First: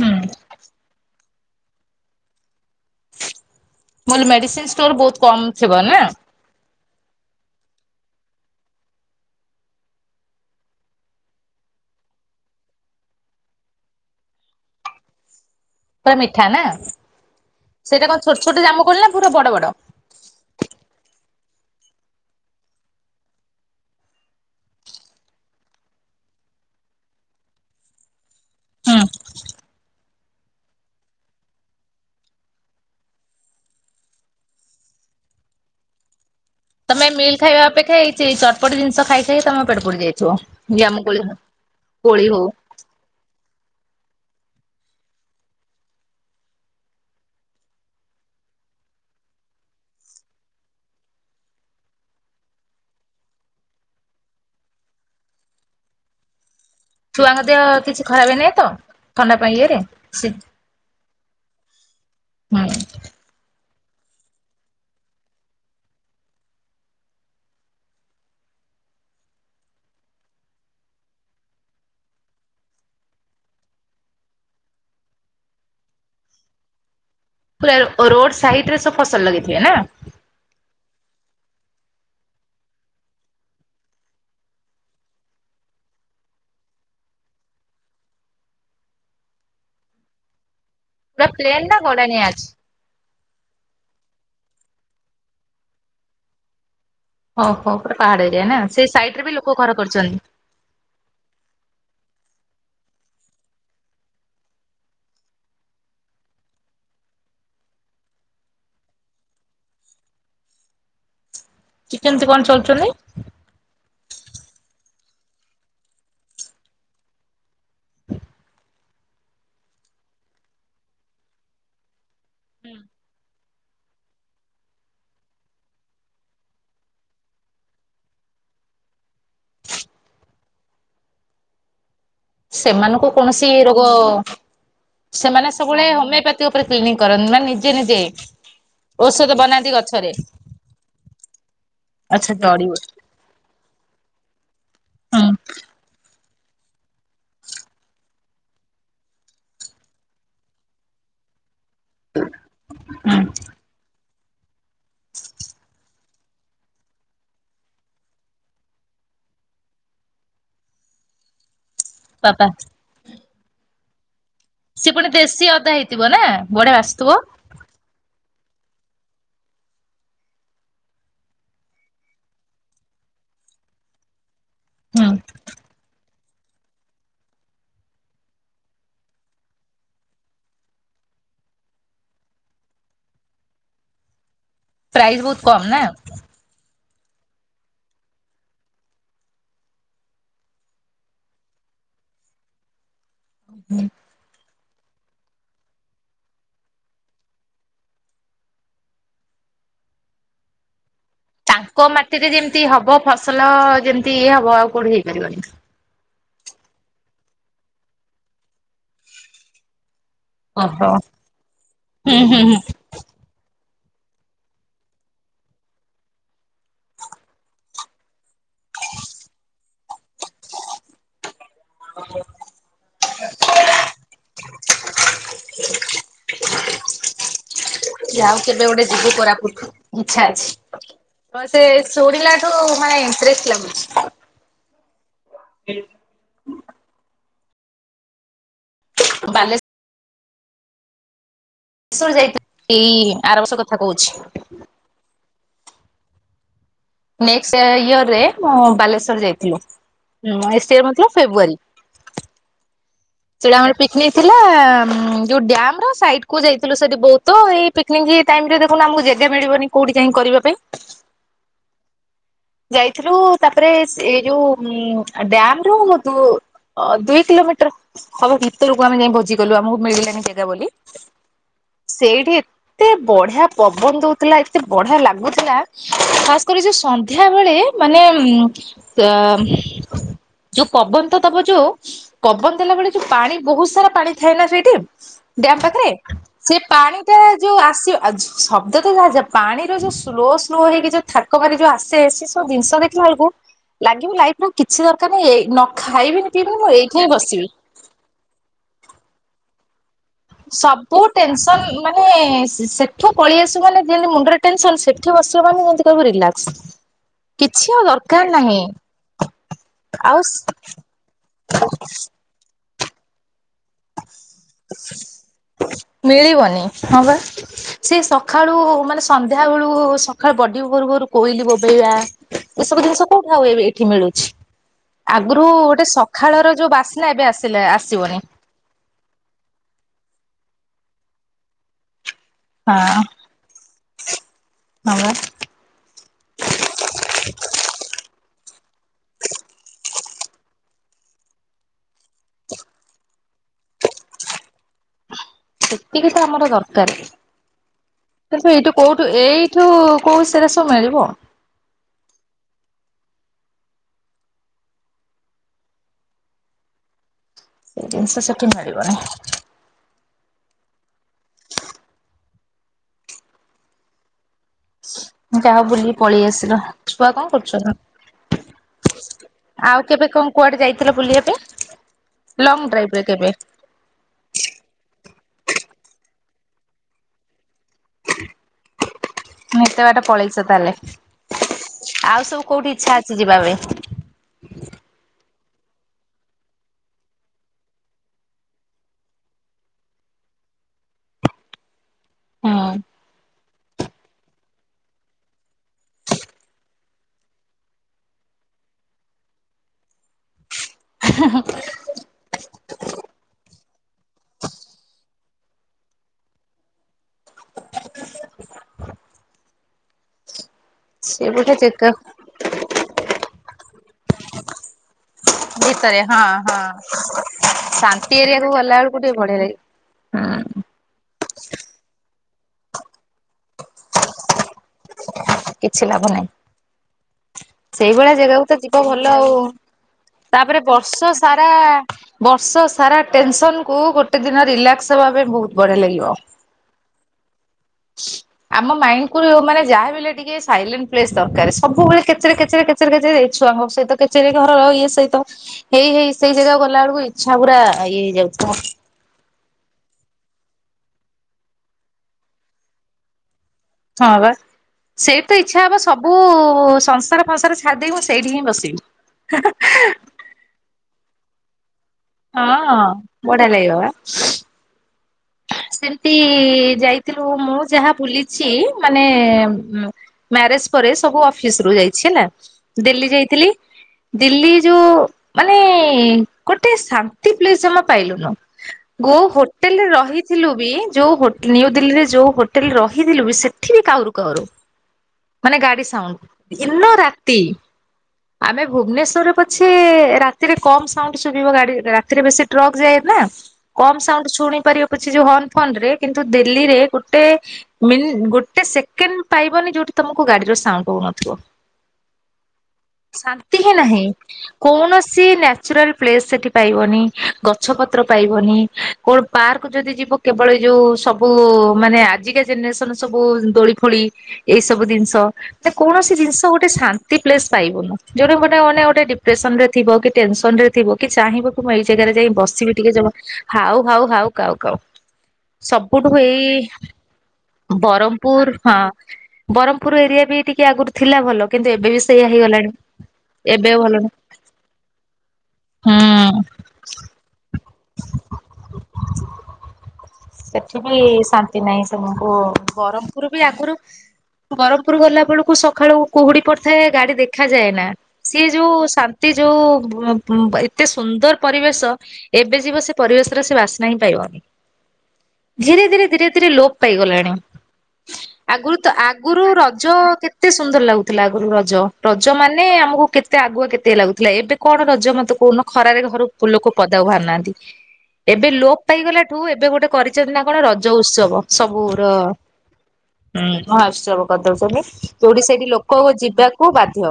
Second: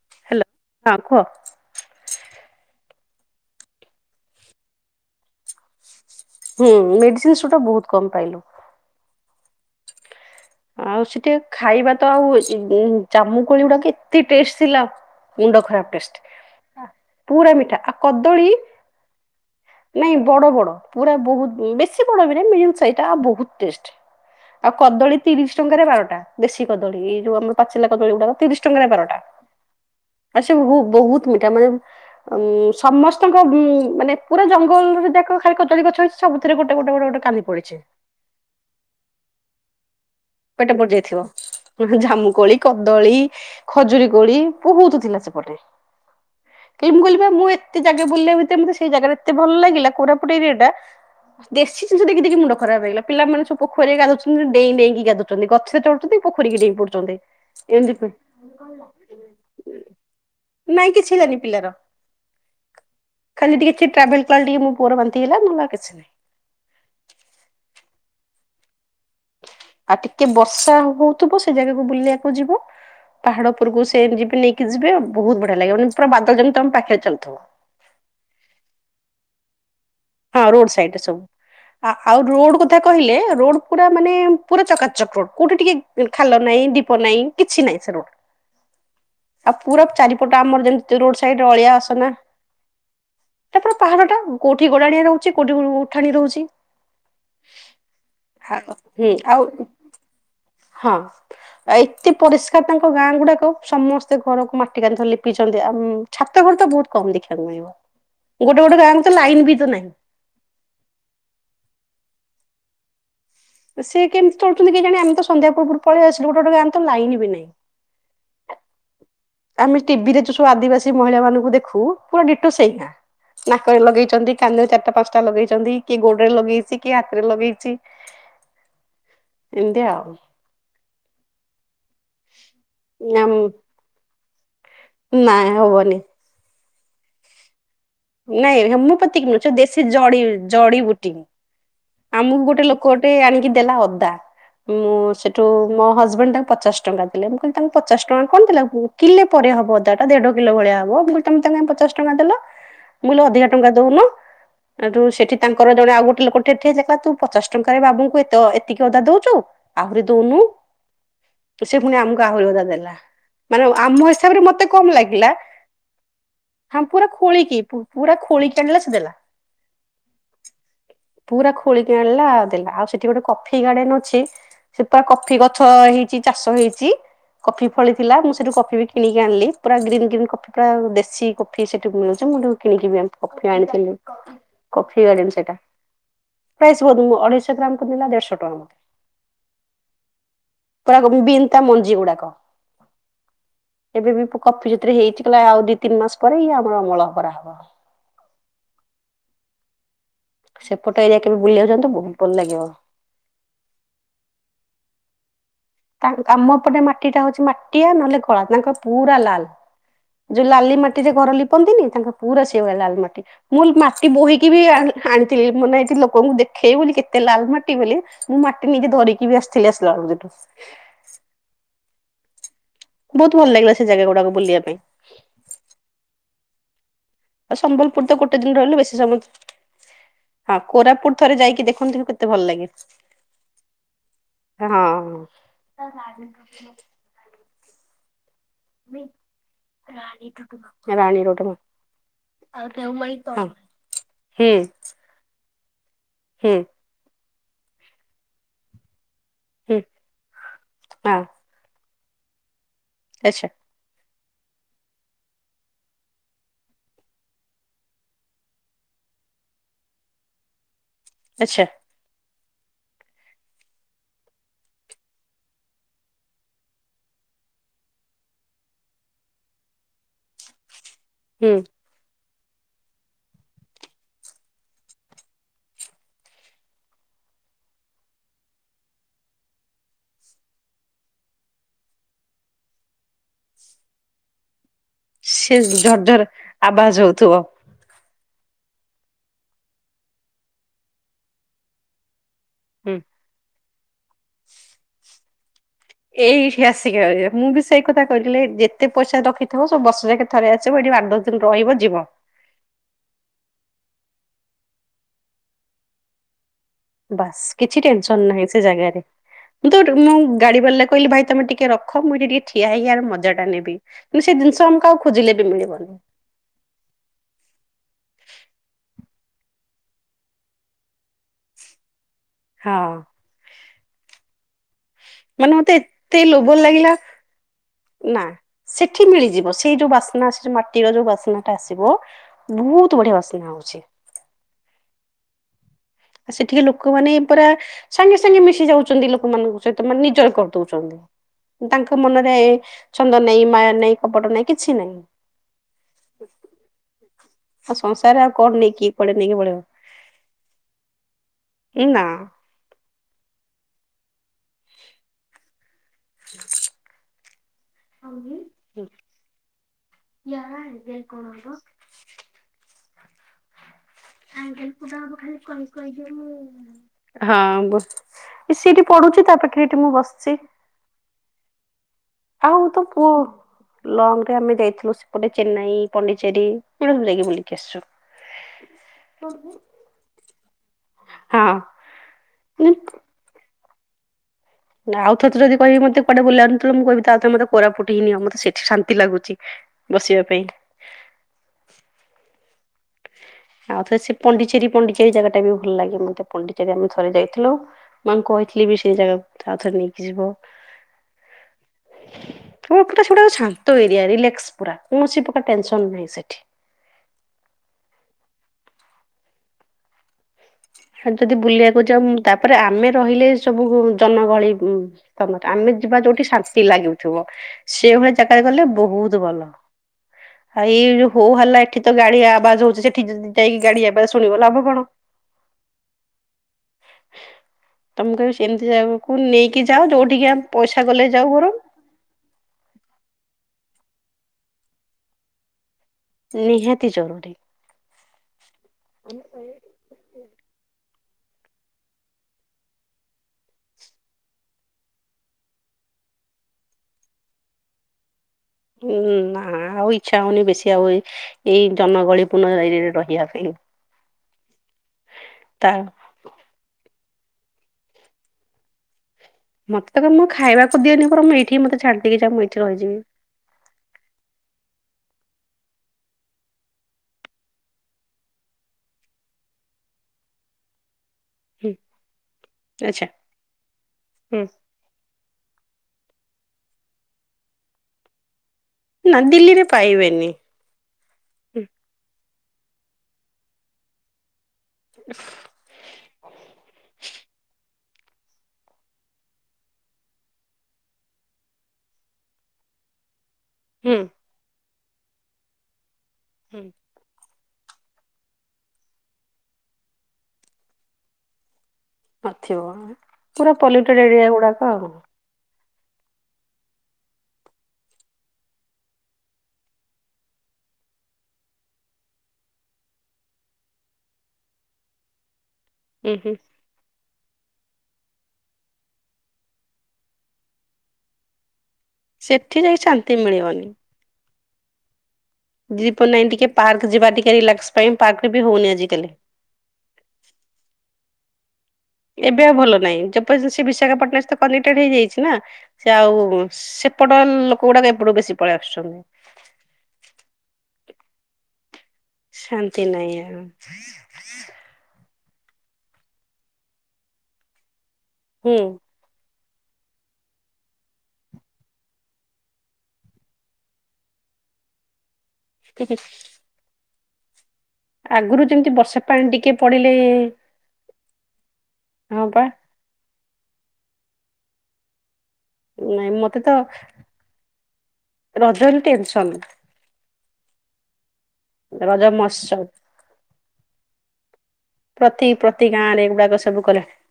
ହୁଁ ମୁଁ ହାଲୋ ହଁ କୁହ। ମୁଁ କହିଲି ମେଡିସିନ୍ ଷ୍ଟୋର ବହୁତ କମ୍ ଥିବ ନା? ହୁଁ ମେଡିସିନସୁଟା ବହୁତ କମ୍ ପାଇଲୁ। ଆଉ ସେଠି ଖାଇବା ତ ଆଉ ଜାମୁକୋଳି ଗୁଡାକ ଏତେ ଟେଷ୍ଟ ଥିଲା। ମୁଣ୍ଡ ଖରାପ ପୁରା ମିଠା ନା। ଟେଷ୍ଟେ, ପୁରା ମିଠା ଆଉ ସେଇଟା କଣ ଛୋଟ କଦଳୀ ଛୋଟ ଜାମୁକୋଳି ନା ପୁରା ବଡ ବଡ। ନାଇଁ ବଡ଼ ବଡ଼ ପୁରା ବହୁ ବେଶୀ ବଡ଼ ନୁହେଁ ବି ମିଡିୟମ୍ ସାଇଜ୍ ଟା ଆଉ ବହୁତ ଟେଷ୍ଟ। ଆଉ କଦଳୀ ତିରିଶି ଟଙ୍କାରେ ବାରଟା ଦେଶୀ କଦଳୀ ଏଇ ଯୋଉ ଆମର ପାଚିଲା କଦଳୀ ଗୁଡାକ ତିରିଶି ଟଙ୍କାରେ ହୁଁ ବାରଟା। ଆରେ ସେ ବହୁ ବହୁତ ମିଠା ମାନେ ହୁଁ ସମସ୍ତଙ୍କ ମାନେ ପୁରା ଜଙ୍ଗଲରେ ଯାକ ଖାଲି କଦଳୀ ଗଛ ଅଛି। ସବୁଥିରେ ଗୋଟ ଗୋଟେ ଗୋଟେ କାନ୍ଦି ପଡ଼ିଚି। ସେଇ ଚଟପଟି ଜିନିଷ ଖାଇ ଖାଇ ତମ ପେଟ ପୋଡ଼ି ଯାଇଥିବ। ପେଟ ଜାମୁକୋଳି ହଉ ପୋଡିଯାଇଥିବ ଜାମୁ କୋଳି କଦଳୀ, ଖଜୁରୀ କୋଳି ବହୁତୁ ଥିଲା ସେପଟେ। [unintelligible] ଏ ଯୋଉ ମୁଁ କହିଲି ପା ଏତେ ଜାଗା ବୁଲିଲା ଭିତରେ ମତେ ସେଇ ଜାଗା ଏତେ ଭଲ ଲାଗିଲା କୋରାପୁଟ ଏରିଆ ଟା। ଦେଶୀ ଜିନିଷ ଦେଖି ଦେଖି ମୁଣ୍ଡ ଖରାପ ହେଇଗଲା, ପିଲାମାନେ ସବୁ ପୋଖରୀରେ ଗାଧଉଛନ୍ତି ଡେଇଁ ଡେଇଁକି ଗାଧଉ ଛନ୍ତି, ଗଛରେ ଚଢୁଚନ୍ତି ପୋଖରୀ କି ଡେଇଁ ପଡୁ ଛୁଆଙ୍କ ଦେହ କିଛି ଖରାପ ନାହିଁ ତ? ଥଣ୍ଡା ପାଇଁ ଇଏରେ ସେ, ନାଇଁ କିଛି ହେଲାନି ପିଲାର ହୁଁ। ଖାଲି ଟିକେ ଟ୍ରାଭେଲ କାଲ ଟିକେ ମୋ ପୁଅର ବାନ୍ତି ହେଲା ନହେଲେ ଆଉ କିଛି ନାହିଁ। ଆ ଟିକେ ବର୍ଷା ହଉଥିବ ସେ ଜାଗାକୁ ବୁଲିବାକୁ ଯିବ। ପାହାଡ଼ ଉପରକୁ ସେ ଯିବି ନେଇକି ଯିବେ ବହୁତ ବଢିଆ ଲାଗିବ। ମାନେ ପୁରା ବାଦଲ ଯେମିତି ତମ ପାଖରେ ଚାଲୁଥିବ। ପୁରା ଅ ରୋଡ୍ ସାଇଡ୍ ରେ ସବୁ ଫସଲ ଲଗେଇଥିବେ ନା? ହଁ ରୋଡ୍ ସାଇଡରେ ସବୁ। ହ ଆଉ ରୋଡ୍ କଥା କହିଲେ ରୋଡ୍ ପୁରା ମାନେ ପୁରା ଚକାଚକ୍ ରୋଡ୍ କୋଉଠି ଟିକେ ଖାଲ ନାହିଁ, ଢ଼ିପ ନାହିଁ, କିଛି ନାହିଁ ସେ ରୋଡ଼୍। [unintelligible] ଆ ପୁରା ଚାରିପଟ ଆମର ଯେମିତି ତି ରୋଡ୍ ପୁରା ସାଇଡରେ ପ୍ଲେନ୍ ଅଳିଆ ନା ଆସନା ଗଡାଣିଆ ଅଛି? ତାପରେ ପାହାଡ଼ ଟା କୋଉଠି ଗଡାଣିଆ ରହୁଚି, କୋଉଠି ଉଠାଣି ରହୁଚି। ଓହୋ ପୁରା ପାହାଡ ଏରିଆ ନା ସେ ସାଇଟରେ ବି ଆଉ ଲୋକ ଘର କରିଚନ୍ତି। ହଁ। ଆ ଏତେ ପରିଷ୍କାର ତାଙ୍କ ଗାଁ ଗୁଡାକ ସମସ୍ତେ ଘରକୁ ମାଟି କାନ୍ଥ ଲିପିଛନ୍ତି ଆମ୍ ଛାତ ଘର ତ ବହୁତ କମ୍ ଦେଖିବାକୁ ମିଳିବ। ଗୋଟେ ଗୋଟେ ଗାଁରେ ତ ଲାଇନ୍ ବି ତ ନାହିଁ। ଚି କେମିତି କଣ ଚଳୁଚନ୍ତି? ସେ କେମିତି ଚଳୁଚନ୍ତି କେଜାଣି। ଆମେ ତ ସନ୍ଧ୍ୟା ପୂର୍ବରୁ ପଳେଇଆସିଲୁ ଗୋଟେ ଗଟେ ଗାଁରେ ତ ଲାଇନ ବି ନାହିଁ। [unintelligible] ଆମେ ଟିଭି ରେ ଯୋଉ ସବୁ ଆଦିବାସୀ ମହିଳା ମାନଙ୍କୁ ଦେଖୁ ପୁରା ଡିଟୋ ସେଇଆ। ନାକରେ ଲଗେଇଚନ୍ତି, କାନରେ ଚାରିଟା ପାଞ୍ଚଟା ଲଗେଇଚନ୍ତି, କିଏ ଗୋଡରେ ଲଗେଇଚି, କିଏ ହାତରେ ଲଗେଇଚି। [unintelligible] ଏମିତି ଆଉ। ସେମାନଙ୍କୁ କୌଣସି ରୋଗ, ନାଇଁ ସେମାନେ ସବୁବେଳେ ହବନି। ହୋମିଓପା ତି ଉପରେ କ୍ଲିନିଂ କରନ୍ତି ମାନେ ନିଜେ ନିଜେ। ନାଇଁ ହୋମିଓପାଥିକ୍ ଔଷଧ ନଉଚ ଯୋଉ ବନାନ୍ତି ଦେଶୀ ଗଛରେ। ଜଡି ଜଡିିବୁଟି। ଆଚ୍ଛା ଆମକୁ ଗୋଟେ ଜଡିବୁ ଲୋକଟେ ଆଣିକି ଦେଲା ଅଦା, ମୁଁ ହୁଁ ସେଠୁ ମୋ ହଜବେଣ୍ଡ ତାଙ୍କୁ ପଚାଶ ଟଙ୍କା ଦେଲେ। ମୁଁ କହିଲି ତାଙ୍କୁ ପଚାଶ ଟଙ୍କା କଣ ଦେଲ କିଲେ ପରେ ହବ ଅଦା ଟା। ଏ ଦେଢ କିଲୋ ଭଳିଆ ହବ, ମୁଁ କହିଲି ତମେ ତାନେ କାଇଁ ପଚାଶ ଟଙ୍କା ଦେଲ, ମୁ କହିଲି ଅଧିକା ଟଙ୍କା ଦଉନ। ଏଠୁ ସେଠି ତାଙ୍କର ଜଣେ ଆଉ ଗୋଟେ ଲୋକ ଟେ ଠିଆ ଥିଲା କା ତୁ ପଚାଶ ଟଙ୍କାରେ ବାବୁଙ୍କୁ ଏତେ ଏତିକି ଅଦା ଦଉଚୁ ଆହୁରି ଦଉନୁ। [unintelligible] ସେ ପୁଣି ଆମକୁ ବାପା ଆହୁରି ଅଦା ଦେଲା। ମାନେ ଆମ ହିସାବରେ ମତେ ତେ ସେ କମ୍ ପୁଣି ଲାଗିଲା। ଦେଶୀ ଅଦା ହେଇଥିବ ନା ବଢିଆ ହାଁ ବାସୁଥିବ। ପୁରା ଖୋଳିକି ପୁ ପୁରା ଖୋଳିକି ଆଣିଲା ସେ ଦେଲା। ପୁରା ଖୋଳିକି ଆଣିଲା ଦେଲା। ଆଉ ସେଠି ଗୋଟେ କଫି ଗାର୍ଡେନ ଅଛି ସେ ପୁରା ହୁଁ କଫି ଗଛ ହେଇ ଚି ଚାଷ ହେଇଚି। କଫି ଫଳିଥିଲା ମୁଁ ସେଇଠୁ କଫି ବି କିଣିକି ଆଣିଲି। ପୁରା ଗ୍ରୀନ୍ ଗ୍ରୀନ୍ କଫି ଟା ପୁରା ଦେଶୀ କଫି ସେଇଠୁ ମିଳୁଚି ମୁଁ ଏ ଟୁ କିଣିକି ବି ଏମ୍ କଫି ଆଣିଥିଲି। ପ୍ରାଇଜ୍ ବହୁତ କମ୍ ନା? ପ୍ରାଇଜ୍ ବହୁତ ମୁଁ ଅଢେଇଶହ ଗ୍ରାମ୍ କୁ ନେଲା ଦେଢଶହ ଟଙ୍କା। ପୁରା କ ବିନ୍ ତା ମଞ୍ଜି ଗୁଡାକ। ହୁଁ। ଏବେ ବି କଫି ଯେଥିରେ ହେଇଚି କହିଲା ଆଉ ଦି ତିନି ମାସ ପରେ ଇଏ ଆମର ଅମଳ କରାହବ। ସେପଟ ଏରିଆ କେବେ ବୁଲିବାକୁ ତାଙ୍କ ଯାଆନ୍ତୁ ବହୁତ ମାଟିରେ ଭଲ ଯେମିତି ଲାଗିବ ହବ ଫସଲ ଯେମିତି ଇଏ ହବ ଆଉ କୋଉଠି ହେଇପାରିବନି? ତାଙ୍କ୍ ଆମ ପଟେ ମାଟି ଟା ହଉଚି ମାଟିଆ ନହେଲେ କଳା ତାଙ୍କର ପୁରା ଲାଲ୍। ଯୋଉ ଲାଲି ଓହୋ ମାଟିରେ ଘର ଲିପନ୍ତିନି ତାଙ୍କ ହୁଁ ହୁଁ ପୁରା ହୁଁ ସେିଏ ହୁଏ ଲାଲ ମାଟି। ମୁଁ ମାଟି ବୋହିକି ବି ଆଣି ଆଣିଥିଲି। ମାନେ ଏଠି ଲୋକଙ୍କୁ ଦେଖେଇବି ବୋଲି କେତେ ଲାଲ ମାଟି ବୋଲି। ମୁଁ ମାଟି ନେଇକି ଧରିକି ବି ଆସିଥିଲି ଆସିଲା ବେଳକୁ ସେଠୁ। ଆ୍ଛା ବୋହୁତ୍ ଭଲ ଲାଗିଲା ସେ ଜାଗା ଗୁଡାକ ବୁଲିବା ପାଇଁ। ହ ସମ୍ବଲ୍ ଲାଷ୍ଟ କେବେ ଗୋଟେ ଯିବୁ କୋରାପୁଟ୍ ଇଚ୍ଛା ହଁ ଅଛି କୋରାପୁଟ ଥରେ ତ ସେ ଯାଇକି ଦେଖନ୍ତୁ କେତେ ଭଲ ଶୁଣିଲାଠୁ ଲାଗେ ମାନେ ଇଣ୍ଟ୍ରେଷ୍ଟ [unintelligible] ହଁ। ବାଲେଶ୍ ରାଣୀ ପାଖକୁ। ର ଯାଇଥିଲି ଏଇ ଆରବସ କଥା କହୁଛି। ହୁଁ ହୁଁ। ନେଷ୍ଟ ଇୟର ରେ ମୁଁ ବାଲେଶ୍ୱର ଯାଇଥିଲି। ନେଷ୍ଟ ଇୟର ମାନେ ହଁ ଫେବୃୟରୀ। ଆଚ୍ଛା ସେଟା ଆମର ପିକ୍ ନିକ୍ ଥିଲା ଉ ଯୋଉ ଡ୍ୟାମ୍ ର ସାଇଡ୍ କୁ ଯାଇଥିଲୁ ସେଠି ବହୁତ ଏଇ ଠିକ୍ ଟାଇମ୍ ରେ ଦେଖୁନୁ ଆମକୁ ଜାଗା ମିଳିବନି କୋଉଠି କାଇଁ କରିବା ପାଇଁ। ଆଚ୍ଛା। ଯାଇଥିଲୁ ତାପରେ ସେ ଏଇ ଯୋଉ ଡ୍ୟାମ୍ ରୁ ଅ ଦୁଇ କିଲୋମିଟର ହବ ଭିତରକୁ ଆମେ ଯାଇ ଭୋଜି କଲୁ ଆମକୁ ମିଳିଲାନି ଜାଗା ବୋଲି। ହୁଁ। ସେଇଠି ଏତେ ବଢିଆ ପବନ ଦୋଉଥିଲା ଏତେ ବଢିଆ ଲାଗୁଥିଲା ଖାସ୍ କରି ଯୋଉ ସନ୍ଧ୍ୟା ବେଳେ ମାନେ ଉ ଅ ଯୋଉ ପବନ ତ ଦବ ଯୋଉ ପବନ ଦେଲା ବେଳେ ଯୋଉ ପାଣି ବୋହୁତ୍ ସାରା ପାଣି ଥାଏ ନା ସେଇଠି ସେ ଡ୍ୟମ୍ ପାଖରେ, ଝରଝର ସେ ଆବାଜ ପାଣି ଟା ହଉଥିବ ଯୋଉ ଆସ ଶବ୍ଦ ତ ଯାହା ଯା ପାଣିର ଯୋଉ ସ୍ଲୋ ସ୍ଲୋ ହେଇକି ଯୋଉ ଥକ ମାରି ଯୋଉ ଆସେ ଜିନିଷ ହୁଁ ଦେଖିଲା ବେଳକୁ ଲାଗିବ ଲାଇଫ ର କିଛି ଦରକାର ନାଇଁ ଏ ଖାଇବିନି ପିଇବିନି ଏଇଠି ମୁଁ ଆସିକି ଏଇଠିଁ ରହିବେ ମୁଁ ବସିବି। ବି ସେଇ କଥା କହିଥିଲେ ଯେତେ ପଇସା ରଖିଥିବ ସବୁ ବ ସବୁ ଟେନସନ୍ ମାନେ ସେ ଏଠୁ ପଳେଇ ଆସୁବୁ ମାନେ ଯେମିତି ମୁଣ୍ଡରେ ଟେନସନ୍ ସେଠି ବସିବୁ ମାନେ ଯେମିତି କହିବୁ ରିଲାକ୍ସ। ବାସ୍ କିଛି ଟେନସନ୍ ନାହିଁ ସେ ଜାଗାରେ। ମୁଁ ତ ମୁଁ ଆଉ ଗାଡି ବାଲା କହିଲି ଭାଇ ତମେ ଟିକେ ରଖ, ମୁଁ ଏଠି ଟିକେ ଠିଆ ହେଇକି ଆର ମଜା ଟା ନେବି। କିନ୍ତ ସେ ଜିନିଷ ଆମକୁ ଆଉ ଖୋଜିଲେ ବି ମିଳିବନି। ମିଳିବନି। ହଁ ବା। ସେ ସଖାଳୁ ମାନେ ସନ୍ଧ୍ୟା ବେଳୁ ସକାଳୁ ବଡି ଭୋରୁ ଭୋରୁ, କୋଇଲି ବୋବେଇବା ହଁ ଏସବୁ ଜିନିଷ କୋଉଠୁ ଆଉ ଏବେ ଏଠି ମିଳୁଛି। ଆଗରୁ ମାନେ ମତେ ଗୋଟେ ଏତେ ଲୋଭ ସକାଳର ଯୋଉ ଲାଗିଲା ବାସ୍ନା ଏବେ ଆସିଲେ ଆସିବନି। ନା। ସେଠି ମିଳିଯିବ। ସେଇ ଯୋଉ ବାସ୍ନା ଆସୁଚି ମାଟିର ଯୋଉ ବାସ୍ନାଟା ଆସିବ ହଁ ବୋହୁତ୍ ବଢିଆ ବାସ୍ନା। ହୋଉଛି। ହଁବା। ଆଉ ସେଠିକି ଲୋକମାନେ ପୁରା ସାଙ୍ଗେ ସାଙ୍ଗେ ମିଶି ଯାଉଛନ୍ତି ଲୋକମାନଙ୍କ ସହିତ ମାନେ ନିଜର କରିଦଉଛନ୍ତି। ତାଙ୍କ ମନରେ ଛନ୍ଦ ନାଇଁ ମାୟା ନାଇଁ କପଟ ନାହିଁ କିଛି ନାହିଁ। ସେତିକି ତ ଆମର ଦରକାର୍। ଆଉ ସଂସାରରେ ଆଉ ତ କଣ ଏଇଠୁ ନେଇକି କିଏ କୋଉୁଠୁ, କୁଆଡେ ନେଇକି ପଳେଇବ ଏଇଠୁ କୋଉ ସେରା ସବୁ ମିଳିବ। ଏନା। ହ ସେଇ ଜିନିଷ ସେଠି ମିଳିବନି। ୟାର ଦେ କଣୁ [unintelligible] ଆ ଯାହା ହଉ ବୁଲିକି ପଳେଇ ଆସିଲ ଛୁଆ କଣ [unintelligible] ହଁ କରୁଛନ୍ତି? ବ ସେଠି ପଢୁଛି ତାପ ଆଉ କେବେ କଣ କୁଆଡେ ଯାଇଥିଲ ବୁଲିବା ପାଇଁ? ଲଙ୍ଗ ଆଉ ତ ଡ୍ରାଇଭ ରେ ପୁଅ କେବେ? ଲଙ୍ଗ ରେ ଆମେ ଯାଇଥିଲୁ ସେପଟେ ଚେନ୍ନାଇ, ପଣ୍ଡିଚେରୀ ଏଟା ସବୁ ଯାଇକି ବୁଲିକି ଆସିଛୁ। ଏତେ ବାଟ ପଳେଇଛ ତା ହେଲେ ହଁ। ଆଉ ସବୁ କୋଉଠି ଇଚ୍ଛା ଅଛି ଯିବା ପାଇଁ? ଆଉଥରେ ଯଦି କହିଵେ ମତେ କୁଆଡେ ବୁଲା [unintelligible] ମୁଁ କହିବି ଥରେ ମତେ କୋରାପୁଟ ହି ନିଅ ମତେ ସେଠି ଶାନ୍ତି ଲାଗୁଛି। ବସିବା ପାଇଁ। ହଁ। ଆଉ ଥରେ ସେ ପଣ୍ଡିଚେରୀ, ପଣ୍ଡିଚେରୀ ଜାଗା ଟା ବି ଭଲ ଲାଗେ ମତେ ପଣ୍ଡିଚେରୀ ଆମେ ଥରେ ଯାଇଥିଲୁ। ମୁଁ ଆଙ୍କୁ କହିଥିଲି ବି ସେଇ ଜାଗା ଆଉଥରେ ନେଇକି ଯିବ। ହା ହା ହା କେବଳ ପୁରା ସେଗୁଡ଼ା ଶାନ୍ତ ଏରିଆ ରିଲାକ୍ସ୍ ପୁରା କୌଣସି ପ୍ରକାର ଟେନସନ ନାହିଁ ସେଠି। ଆଉ ସେ ଯଦି ଗୋଟେ ଚେକ ବୁଲିବାକୁ ଯାଉ ତାପରେ ଆମେ ରହିଲେ ସବୁ ଜନଗହଳି ତମ ଆମେ ଭିତରେ ଯିବା ହଁ ଯୋଉଠି ହଁ ଶାନ୍ତି ଲାଗୁଥିବ ସେଇ ଶାନ୍ତି ଭଳିଆ ଜାଗାରେ ଏରିଆକୁ ଗଲେ ଗଲା ବେଳକୁ ଟିକେ ବହୁତ ବଢିଆ ଭଲ। ଲାଗେ। ହୁଁ। ହାଇ ଯୋଉ ହୋ ହାଲା ଏଠି ତ ଗାଡି ଆବାଜ ହଉଛି। ସେଠି ଯଦି ଯାଇକି ଗାଡି ଆବାଜ ଶୁଣିବ ଲାଭ କଣ। କିଛି ଲାଭ ନାହିଁ। ସେଇଭଳିଆ ତମକୁ ଜାଗାକୁ ତ ସେମିତି ଯିବା ଭଲ ଜାଗାକୁ ଆଉ, ନେଇକି ଯାଅ ଯୋଉଠିକି ଆମେ ତାପରେ ପଇସା ଗଲେ ବର୍ଷ ଯାଉ ସାରା ବରଂ ବର୍ଷ ସାରା ଟେନସନ କୁ ଗୋଟେ ଦିନ ରିଲାକ୍ସ ହବା ପାଇଁ ବହୁତ ବଢ଼ିଆ ଲାଗିବ। ନିହାତି ଜରୁରୀ। ଆମ ମାଇଣ୍ଡ କୁ ମାନେ ଯାହାଵି ହେଲେ ଟିକେ ସାଇଲେଣ୍ଟ ପ୍ଲେସ୍ ଦରକାର ସବୁବେଳେ କେଚେରେ କେଚେ କେଚେରେ କେଚେ ଏଇ ଛୁଆଙ୍କ ସହିତ କେଚେରେ ଘର ଇଏ ସହିତ ହେଇ ହେଇ ସେଇ ଜାଗା ଗଲା ବେଳକୁ ଇଚ୍ଛା ପୁରା ଇଏ ହେଇଯାଉଛି। ଉଁ ନା ଆଉ ଇଚ୍ଛା ହଉନି ବେଶୀ ଆଉ ଏ ଏଇ ଜନଗହଳିପୂଣ୍ଣ ଏରିଆରେ ରହିବା ପାଇଁ। ହଁ ବା ସେଇ ତ ଇଚ୍ଛା ତା ହବ ସବ ସବୁ ସଂସାର ଫସାର ଛାଡ଼ିଦେଇ ମୁଁ ସେଇଠି ହିଁ ବସିବି। ମତେ ତ ମୁଁ ଖାଇଵାକୁ ଦିଅନି ବରମ୍ ମୁଁ ଏଠି ମୋତେ ଛାଡି ଦେଇକି ଯା ମୁଁ ଏଇଠି ହଁ ରହିଯିବି। ବଢିଆ ଲାଗିବ ଵା। ସେମିତି ଯାଇଥିଲୁ ମୁଁ ଯାହା ବୁଲିଛି ମାନେ ମ୍ୟାରେଜ ପରେ ସବୁ ଅଫିସ ହୁଁ ରୁ ଯାଇଛି ହେଲା ଆଚ୍ଛା ଦିଲ୍ଲୀ ଯାଇଥିଲି ହୁଁ ଦିଲ୍ଲୀ ଯୋଉ ମାନେ ଗୋଟେ ଶାନ୍ତି ପ୍ଲେସ ଜମା ପାଇଲୁନୁ। ଗୋ ନା ଦିଲ୍ଲୀରେ ହୋଟେଲରେ ର ପାଇବେନି ଥିଲୁ ବି ଯୋଉ ହୁଁ ନିଉ ଦୀଲ୍ଲୀରେ ଯୋଉ ହୋଟେଲ ରହିଥିଲୁ ବି ସେଠି ବିି କାଉରୁ କାଉରୁ। ମାନେ ଗାଡ଼ି ସାଉଣ୍ଡ ଦୀନ ରାତି। ଆମେ ଭୁବନେଶ୍ୱରରେ ପଛେ ରାତିରେ କମ ସାଉଣ୍ଡ ଶୁଭିବ ଗାଡି ରାତିରେ ବେଶୀ ଟ୍ରକ୍ ଯାଏ ନା ହୁଁ କମ ସାଉଣ୍ଡ ଶୁଣି ପାରିବ କିଛି ହର୍ଣ ଫୋନ ରେ କିନ୍ତୁ ହୁଁ ଦିଲ୍ଲୀରେ ଗୋଟେ ମିନି ଗୋଟେ ସେକେଣ୍ଡ ପାଇବନି ଯୋଉଠି ତମକୁ ଗାଡିର ସାଉଣ୍ଡ ହଉନଥିବ। ନଥିବ। ପୁରା ଶାନ୍ତି ହିଁ ନାହିଁ ପଲ୍ୟୁଟେଡ୍ ଏରିଆ ଗୁଡାକ ଆଉ କୌଣସି କିଛି ନ୍ୟଚୁରାଲ ପ୍ଲେସ୍ ସେଠି ପାଇବନି, ଗଛ ପତ୍ର ପାଇବନି କଣ ପାର୍କ ଯଦି ଯିବ କେବଳ ଯୋଉ ସବୁ ମାନେ ଆଜିକା ଜେନେରେସନ ସବୁ ଦୋଳି ଫୋଳି ଏଇ ସବୁ ଜିନିଷ ନା ହୁଁ କୌଣସି ହୁଁ ଜିନିଷ ଗୋ ଗୋଟେ ଶାନ୍ତି ପ୍ଲେସ ପାଇବୁନୁ, ଯୋଉଟା ଗୋଟେ ମାନେ ଗୋଟେ ଡିପ୍ରେସନ ରେ ଥିଵ କି ଟେନସନ ରେ ଥିବ କି ଚାହିଁବ। ମୁଁ ଏଇ ଜାଗାରେ ଯାଇ ସେଠି ବସିବି ଟିକେ ଜମା ଶାନ୍ତି ମିଳିବନି। ହାଉ ହାଉ ହାଉ କାଉ କାଉ। ଯିବ ସବୁଠୁ ନାହିଁ ଟିକେ ଏଇ ପାର୍କ ଯିବା ଟିକେ ରିଲାକ୍ସ ପାଇଁ ପାର୍କରେ ବି ବ୍ରହ୍ମପୁର ହଉନି ହଁ। ଆଜିକାଲି। ବ୍ରହ୍ମପୁର ଏରିଆ ବି ଟିକେ ଆଗରୁ ଥିଲା ଭଲ କିନ୍ତୁ ଏବେ ବି ସେଇଆ ଏବେ ଆଉ ହେଇଗଲାଣି ଭଲ ନାହିଁ। ଯେପରି ସେ ଏବେ ଆଉ ଭଲ ନାହିଁ ବିଶାଖାପଟଣା ସହିତ କନେକ୍ଟେଡ ହେଇଯାଇଛି ନା ସେ ଆଉ ହୁଁ। ସେ ସେପଟ ଲୋକ ଗୁଡାକ ଏପଟୁ ବେଶୀ ପଳେଇ ଆସୁଛନ୍ତି। ସେଠି ବି ଶା ନ୍ତି ନାହିଁ ସେକୁ ଶାନ୍ତି ନାହିଁ ବ୍ରହ୍ମପୁର ବି ଆଉ ଆଗରୁ ବରମ ଉପୁରୁ ଗଲା ବେଳକୁ ସକାଳୁ କୁହୁଡି ପଡିଥାଏ ଗାଡି ଦେଖାଯାଏ ନା ସିଏ ହୁଁ। ଯୋଉ ସା ନ୍ତି ଯୋଉ ଏତେ ସୁନ୍ଦର ପରିବେଶ। ଏବେ ଯିବ ସେ ପରିବେଶ ରେ ସେ ବାସ୍ନା ହିଁ ପାଇବନି। ଧୀରେ ଧୀରେ ଧୀରେ ଧୀରେ ଲୋପ ପାଇଗଲାଣି ଯେମିତି ଆଗରୁ ତ ବର୍ଷା ପାଣି ଆଗରୁ ଟିକେ ପଡିଲେ ରଜ କେ କେତେ ସୁନ୍ଦର ଲାଗୁଥିଲା ଆଗରୁ ରଜ ହଁ ରଜ ପା ମାନେ ଆମକୁ କେତେ ଏତେ ଆଗୁଆ କେତେ ଲାଗୁଥିଲା ଏବେ କଣ ରଜ ମତେ କହୁନ ଖରାରେ ନାଇଁ ଘରୁ ମତେ ତ ଲୋକ ପଦା କୁ ବାହାରୁ ନାହାନ୍ତି। ଏବେ ରଜରେ ଲୋପ ଟେନସନ ପାଇଗଲାଠୁ ଏବେ ଗୋଟେ କରିଛନ୍ତି ନା କଣ ରଜ ଉତ୍ସବ ସବୁ ରଜ ର ମହୋତ୍ସବ ମହାଉତ୍ସବ କରିଦଉଛନ୍ତି। ପ୍ରତି ଯୋଉଠି ପ୍ରତି ସେଇଠି ଗାଁ ରେ ଲୋକ ଓ ଏଗୁଡାକ ସବୁ ଯିବାକୁ କଲେ ବାଧ୍ୟ।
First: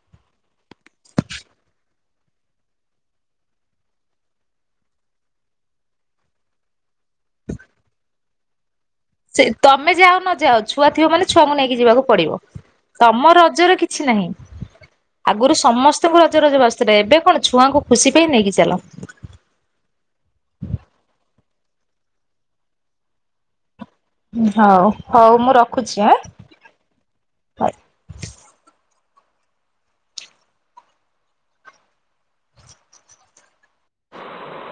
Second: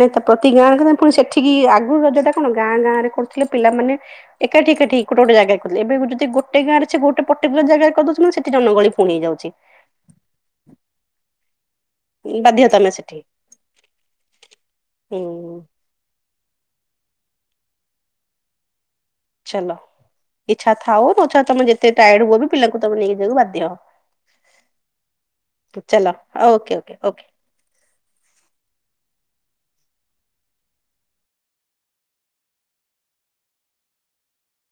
ନାଇଁ ତା ପ୍ରତି ଗାଁ ଗାଁ ପୁଣି ସେଠିକି ଆଗରୁ ରଜ ଟା କଣ ଗାଁ ଗାଁ ରେ କରୁଥିଲେ ପିଲାମାନେ। ଏକାଠି ଏକାଠି ହେଇକି କୋଉଠି ଗୋଟେ ଜାଗାକୁ ଖୋଜୁଥିଲି ଏବେ ଖୋଜୁଛି ଯଦି ଗୋଟେ ଗାଁରେ ଅଛି ଗୋଟେ ପଟିକୁଲାର ଜାଗାରେ କରିଦଉଛନ୍ତି ସେଠି ଜନଗହଳୀ। ସେ ତମେ ଯାଅ ନ ଯାଅ ଛୁଆ ଥିବ ମାନେ ଛୁଆଙ୍କୁ ନେଇକି ଯିବାକୁ ପଡିବ। ବାଧ୍ୟ ତମେ ସେଠି ତମ ରଜର କିଛି ନାହିଁ ହୁଁ ଆଗରୁ ସମ ସ୍ତଙ୍କୁ ରଜ ରଜ ବାସୁଥିଲା ଏବେ କଣ ଛୁଆଙ୍କୁ ଖୁସି ପାଇଁ ନେଇକି ଚାଲ। ଚାଲ ଇଛା ଥାଉ ନଛା ତମେ ଯେତେ ଟାୟାର୍ଡ ହୁଅ ବି ପିଲାଙ୍କୁ ତମେ ନେଇକି ଯିବାକୁ ବାଧ୍ୟ। ହଉ ହଉ ମୁଁ ଚାଲ ରଖୁଛି ଆଁ। Okay okay okay.